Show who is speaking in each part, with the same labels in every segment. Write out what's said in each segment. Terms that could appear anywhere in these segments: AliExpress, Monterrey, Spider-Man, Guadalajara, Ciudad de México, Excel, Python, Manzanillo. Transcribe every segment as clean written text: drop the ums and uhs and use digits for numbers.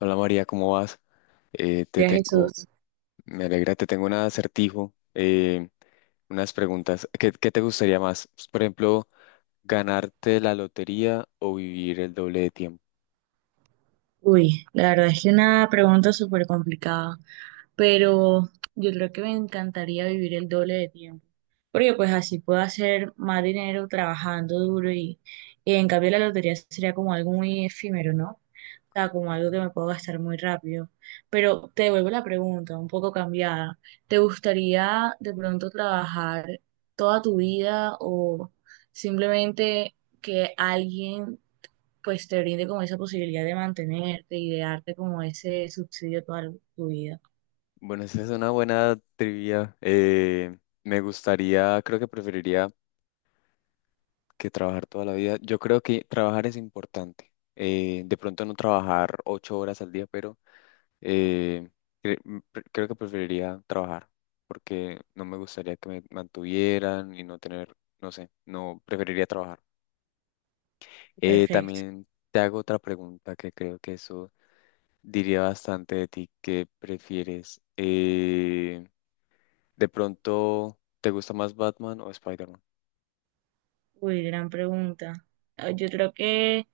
Speaker 1: Hola María, ¿cómo vas? Te
Speaker 2: María
Speaker 1: tengo,
Speaker 2: Jesús,
Speaker 1: me alegra, te tengo un acertijo, unas preguntas. ¿Qué te gustaría más? Pues, por ejemplo, ¿ganarte la lotería o vivir el doble de tiempo?
Speaker 2: uy, la verdad es que una pregunta súper complicada, pero yo creo que me encantaría vivir el doble de tiempo, porque pues así puedo hacer más dinero trabajando duro y en cambio la lotería sería como algo muy efímero, ¿no? O sea, como algo que me puedo gastar muy rápido. Pero te devuelvo la pregunta, un poco cambiada. ¿Te gustaría de pronto trabajar toda tu vida o simplemente que alguien pues te brinde como esa posibilidad de mantenerte y de darte como ese subsidio toda tu vida?
Speaker 1: Bueno, esa es una buena trivia. Me gustaría, creo que preferiría que trabajar toda la vida. Yo creo que trabajar es importante. De pronto no trabajar ocho horas al día, pero Eh, creo que preferiría trabajar porque no me gustaría que me mantuvieran y no tener, no sé, no preferiría trabajar.
Speaker 2: Perfecto.
Speaker 1: También te hago otra pregunta que creo que eso diría bastante de ti. ¿Qué prefieres? ¿De pronto te gusta más Batman o Spider-Man?
Speaker 2: Uy, gran pregunta. Ah, yo creo que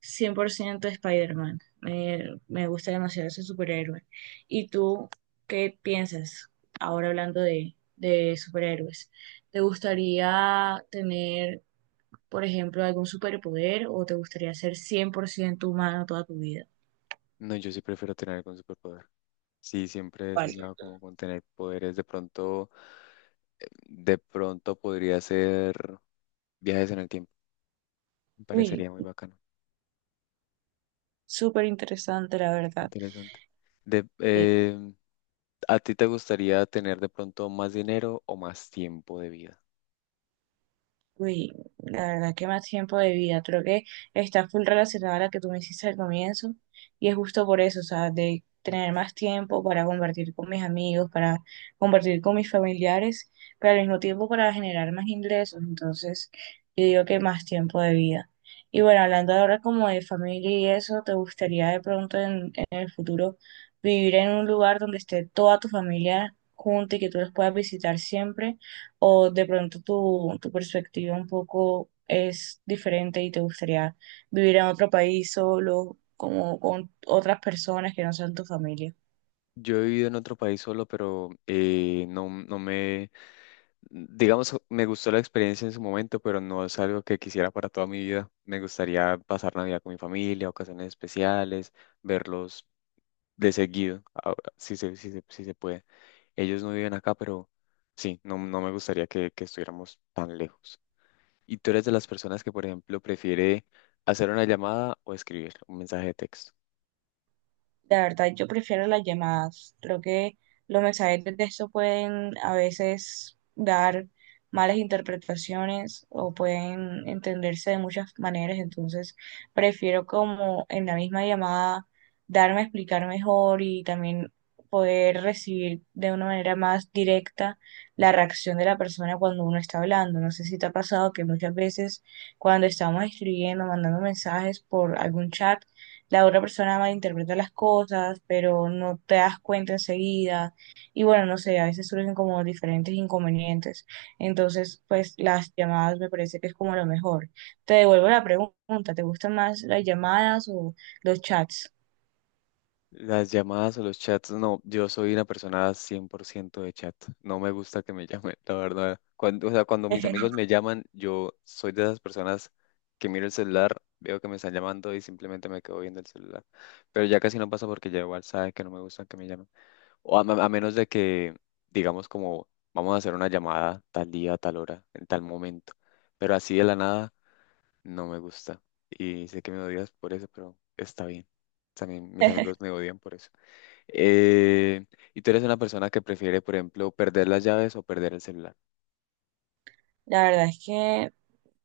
Speaker 2: 100% Spider-Man. Me gusta demasiado ese superhéroe. ¿Y tú qué piensas ahora hablando de superhéroes? ¿Te gustaría tener, por ejemplo, algún superpoder o te gustaría ser 100% humano toda tu vida?
Speaker 1: No, yo sí prefiero tener algún superpoder. Sí, siempre he
Speaker 2: ¿Cuál?
Speaker 1: soñado como con tener poderes. De pronto podría ser viajes en el tiempo. Me
Speaker 2: Uy,
Speaker 1: parecería muy bacano.
Speaker 2: súper interesante, la verdad.
Speaker 1: Interesante. De, eh, ¿A ti te gustaría tener de pronto más dinero o más tiempo de vida?
Speaker 2: Uy, la verdad que más tiempo de vida. Creo que está full relacionada a la que tú me hiciste al comienzo. Y es justo por eso, o sea, de tener más tiempo para compartir con mis amigos, para compartir con mis familiares, pero al mismo tiempo para generar más ingresos. Entonces, yo digo que más tiempo de vida. Y bueno, hablando ahora como de familia y eso, ¿te gustaría de pronto en el futuro vivir en un lugar donde esté toda tu familia junta y que tú los puedas visitar siempre? ¿O de pronto tu perspectiva un poco es diferente y te gustaría vivir en otro país solo, como con otras personas que no sean tu familia?
Speaker 1: Yo he vivido en otro país solo, pero no, no me, digamos, me gustó la experiencia en su momento, pero no es algo que quisiera para toda mi vida. Me gustaría pasar Navidad con mi familia, ocasiones especiales, verlos de seguido, si se puede. Ellos no viven acá, pero sí, no, no me gustaría que estuviéramos tan lejos. ¿Y tú eres de las personas que, por ejemplo, prefiere hacer una llamada o escribir un mensaje de texto?
Speaker 2: La verdad, yo prefiero las llamadas. Creo que los mensajes de texto pueden a veces dar malas interpretaciones o pueden entenderse de muchas maneras. Entonces, prefiero como en la misma llamada darme a explicar mejor y también poder recibir de una manera más directa la reacción de la persona cuando uno está hablando. No sé si te ha pasado que muchas veces cuando estamos escribiendo, mandando mensajes por algún chat, la otra persona malinterpreta las cosas, pero no te das cuenta enseguida. Y bueno, no sé, a veces surgen como diferentes inconvenientes. Entonces, pues las llamadas me parece que es como lo mejor. Te devuelvo la pregunta, ¿te gustan más las llamadas o los chats?
Speaker 1: Las llamadas o los chats, no, yo soy una persona 100% de chat. No me gusta que me llamen, la verdad. Cuando, o sea, cuando mis amigos me llaman, yo soy de esas personas que miro el celular, veo que me están llamando y simplemente me quedo viendo el celular. Pero ya casi no pasa porque ya igual sabe que no me gusta que me llamen. O a menos de que, digamos, como vamos a hacer una llamada tal día, tal hora, en tal momento. Pero así de la nada no me gusta. Y sé que me odias por eso, pero está bien. También mis amigos me odian por eso. Eh, ¿Y tú eres una persona que prefiere, por ejemplo, perder las llaves o perder el celular?
Speaker 2: La verdad es que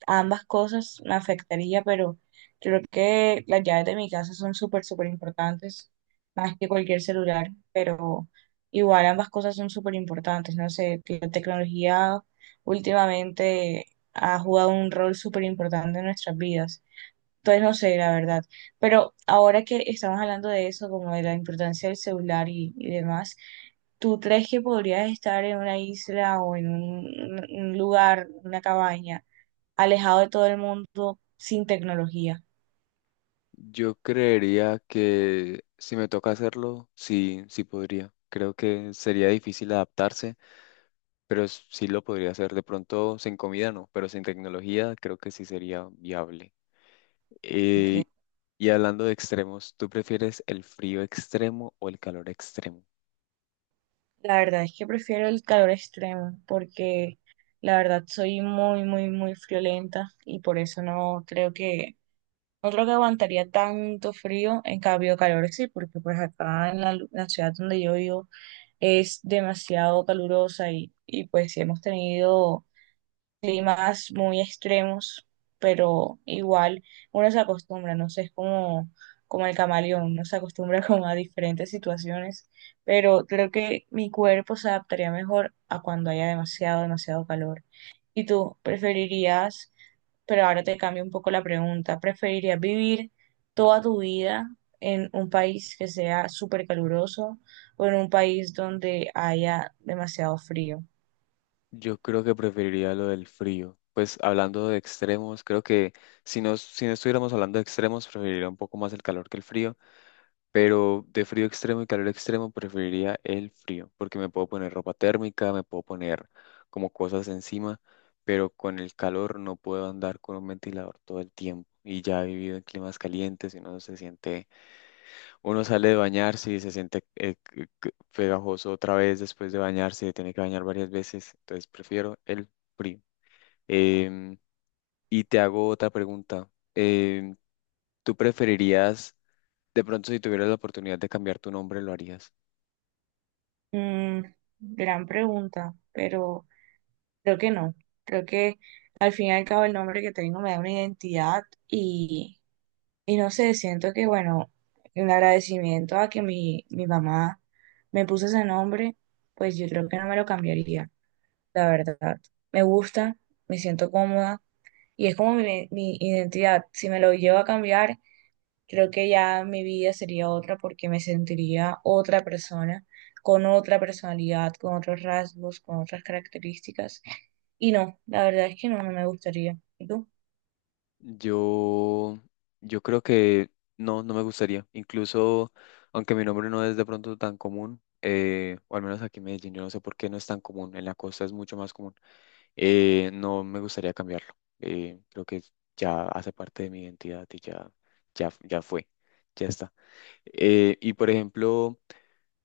Speaker 2: ambas cosas me afectaría, pero creo que las llaves de mi casa son súper, súper importantes, más que cualquier celular, pero igual ambas cosas son súper importantes, no sé, que la tecnología últimamente ha jugado un rol súper importante en nuestras vidas. Entonces no sé, la verdad. Pero ahora que estamos hablando de eso, como de la importancia del celular y demás, ¿tú crees que podrías estar en una isla o en un lugar, una cabaña, alejado de todo el mundo sin tecnología?
Speaker 1: Yo creería que si me toca hacerlo, sí, sí podría. Creo que sería difícil adaptarse, pero sí lo podría hacer. De pronto, sin comida no, pero sin tecnología creo que sí sería viable.
Speaker 2: Porque
Speaker 1: Eh, y hablando de extremos, ¿tú prefieres el frío extremo o el calor extremo?
Speaker 2: la verdad es que prefiero el calor extremo porque la verdad soy muy, muy, muy friolenta y por eso no creo que aguantaría tanto frío, en cambio calor sí, porque pues acá en la ciudad donde yo vivo es demasiado calurosa y pues sí hemos tenido climas muy extremos, pero igual uno se acostumbra, no sé, es como, como el camaleón, uno se acostumbra como a diferentes situaciones, pero creo que mi cuerpo se adaptaría mejor a cuando haya demasiado, demasiado calor. ¿Y tú preferirías, pero ahora te cambio un poco la pregunta, preferirías vivir toda tu vida en un país que sea súper caluroso o en un país donde haya demasiado frío?
Speaker 1: Yo creo que preferiría lo del frío. Pues hablando de extremos, creo que si no, si no estuviéramos hablando de extremos, preferiría un poco más el calor que el frío, pero de frío extremo y calor extremo preferiría el frío, porque me puedo poner ropa térmica, me puedo poner como cosas encima, pero con el calor no puedo andar con un ventilador todo el tiempo. Y ya he vivido en climas calientes y uno se siente uno sale de bañarse y se siente pegajoso otra vez después de bañarse, tiene que bañar varias veces, entonces prefiero el frío. Em, y te hago otra pregunta. Em, ¿Tú preferirías, de pronto si tuvieras la oportunidad de cambiar tu nombre, lo harías?
Speaker 2: Mm, Gran pregunta, pero creo que no. Creo que al fin y al cabo el nombre que tengo me da una identidad y, y no sé, siento que, bueno, un agradecimiento a que mi mamá me puso ese nombre, pues yo creo que no me lo cambiaría, la verdad. Me gusta, me siento cómoda y es como mi identidad. Si me lo llevo a cambiar, creo que ya mi vida sería otra porque me sentiría otra persona, con otra personalidad, con otros rasgos, con otras características. Y no, la verdad es que no, no me gustaría. ¿Y tú?
Speaker 1: Yo, yo creo que no, no me gustaría. Incluso, aunque mi nombre no es de pronto tan común, o al menos aquí en Medellín, yo no sé por qué no es tan común, en la costa es mucho más común. No me gustaría cambiarlo. Creo que ya hace parte de mi identidad y ya fue, ya está. Y por ejemplo,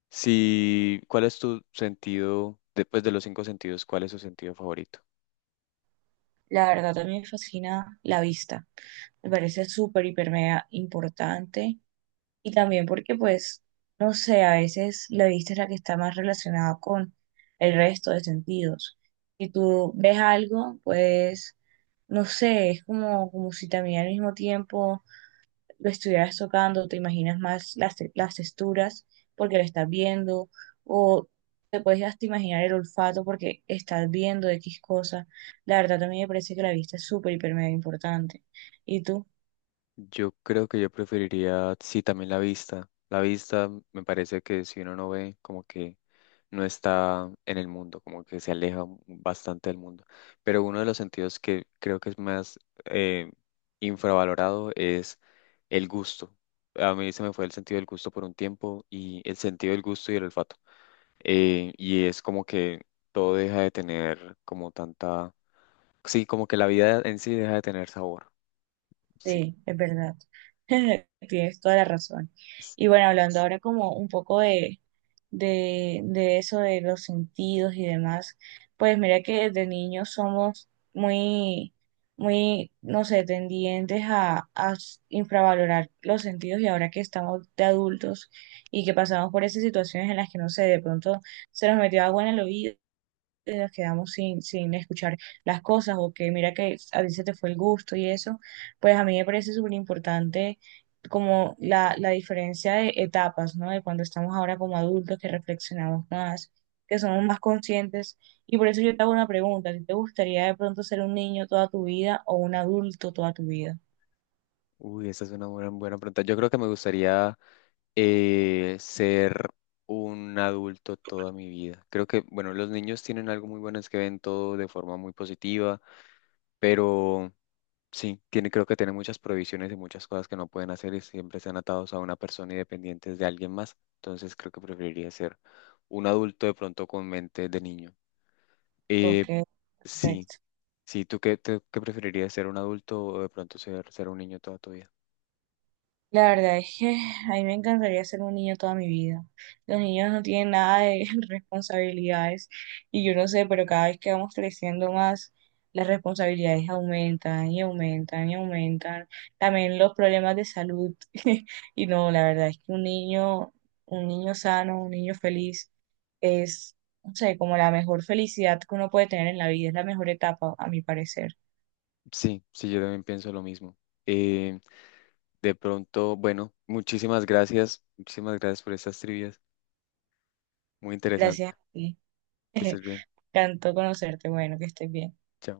Speaker 1: si, ¿cuál es tu sentido, después de los cinco sentidos, cuál es tu sentido favorito?
Speaker 2: La verdad también me fascina la vista. Me parece súper, hiper, mega importante. Y también porque, pues, no sé, a veces la vista es la que está más relacionada con el resto de sentidos. Si tú ves algo, pues, no sé, es como, como si también al mismo tiempo lo estuvieras tocando, te imaginas más las texturas porque lo estás viendo, o te puedes hasta imaginar el olfato porque estás viendo X cosa. La verdad también me parece que la vista es súper, hiper, mega importante. ¿Y tú?
Speaker 1: Yo creo que yo preferiría, sí, también la vista. La vista me parece que si uno no ve, como que no está en el mundo, como que se aleja bastante del mundo. Pero uno de los sentidos que creo que es más eh, infravalorado es el gusto. A mí se me fue el sentido del gusto por un tiempo y el sentido del gusto y el olfato. Y es como que todo deja de tener como tanta... Sí, como que la vida en sí deja de tener sabor. Sí.
Speaker 2: Sí, es verdad. Tienes toda la razón. Y bueno, hablando ahora como un poco de eso de los sentidos y demás. Pues mira que desde niños somos muy, muy, no sé, tendientes a infravalorar los sentidos y ahora que estamos de adultos y que pasamos por esas situaciones en las que, no sé, de pronto se nos metió agua en el oído nos quedamos sin escuchar las cosas o que mira que a ti se te fue el gusto y eso, pues a mí me parece súper importante como la diferencia de etapas, ¿no? De cuando estamos ahora como adultos, que reflexionamos más, que somos más conscientes. Y por eso yo te hago una pregunta, ¿a ti te gustaría de pronto ser un niño toda tu vida o un adulto toda tu vida?
Speaker 1: Uy, esa es una buena, buena pregunta. Yo creo que me gustaría ser un adulto toda mi vida. Creo que, bueno, los niños tienen algo muy bueno, es que ven todo de forma muy positiva, pero sí, tiene, creo que tienen muchas prohibiciones y muchas cosas que no pueden hacer y siempre están atados a una persona y dependientes de alguien más. Entonces creo que preferiría ser un adulto de pronto con mente de niño. Eh,
Speaker 2: Ok,
Speaker 1: sí,
Speaker 2: perfecto.
Speaker 1: sí, ¿tú qué preferirías ser un adulto o de pronto ser, ser un niño toda tu vida?
Speaker 2: La verdad es que a mí me encantaría ser un niño toda mi vida. Los niños no tienen nada de responsabilidades y yo no sé, pero cada vez que vamos creciendo más, las responsabilidades aumentan y aumentan y aumentan. También los problemas de salud. Y no, la verdad es que un niño sano, un niño feliz es, no sé, como la mejor felicidad que uno puede tener en la vida, es la mejor etapa, a mi parecer.
Speaker 1: Sí, sí, yo también pienso lo mismo. Eh, de pronto, bueno, muchísimas gracias por estas trivias. Muy
Speaker 2: Gracias a
Speaker 1: interesante.
Speaker 2: ti.
Speaker 1: Que estés bien.
Speaker 2: Encantó conocerte. Bueno, que estés bien.
Speaker 1: Chao.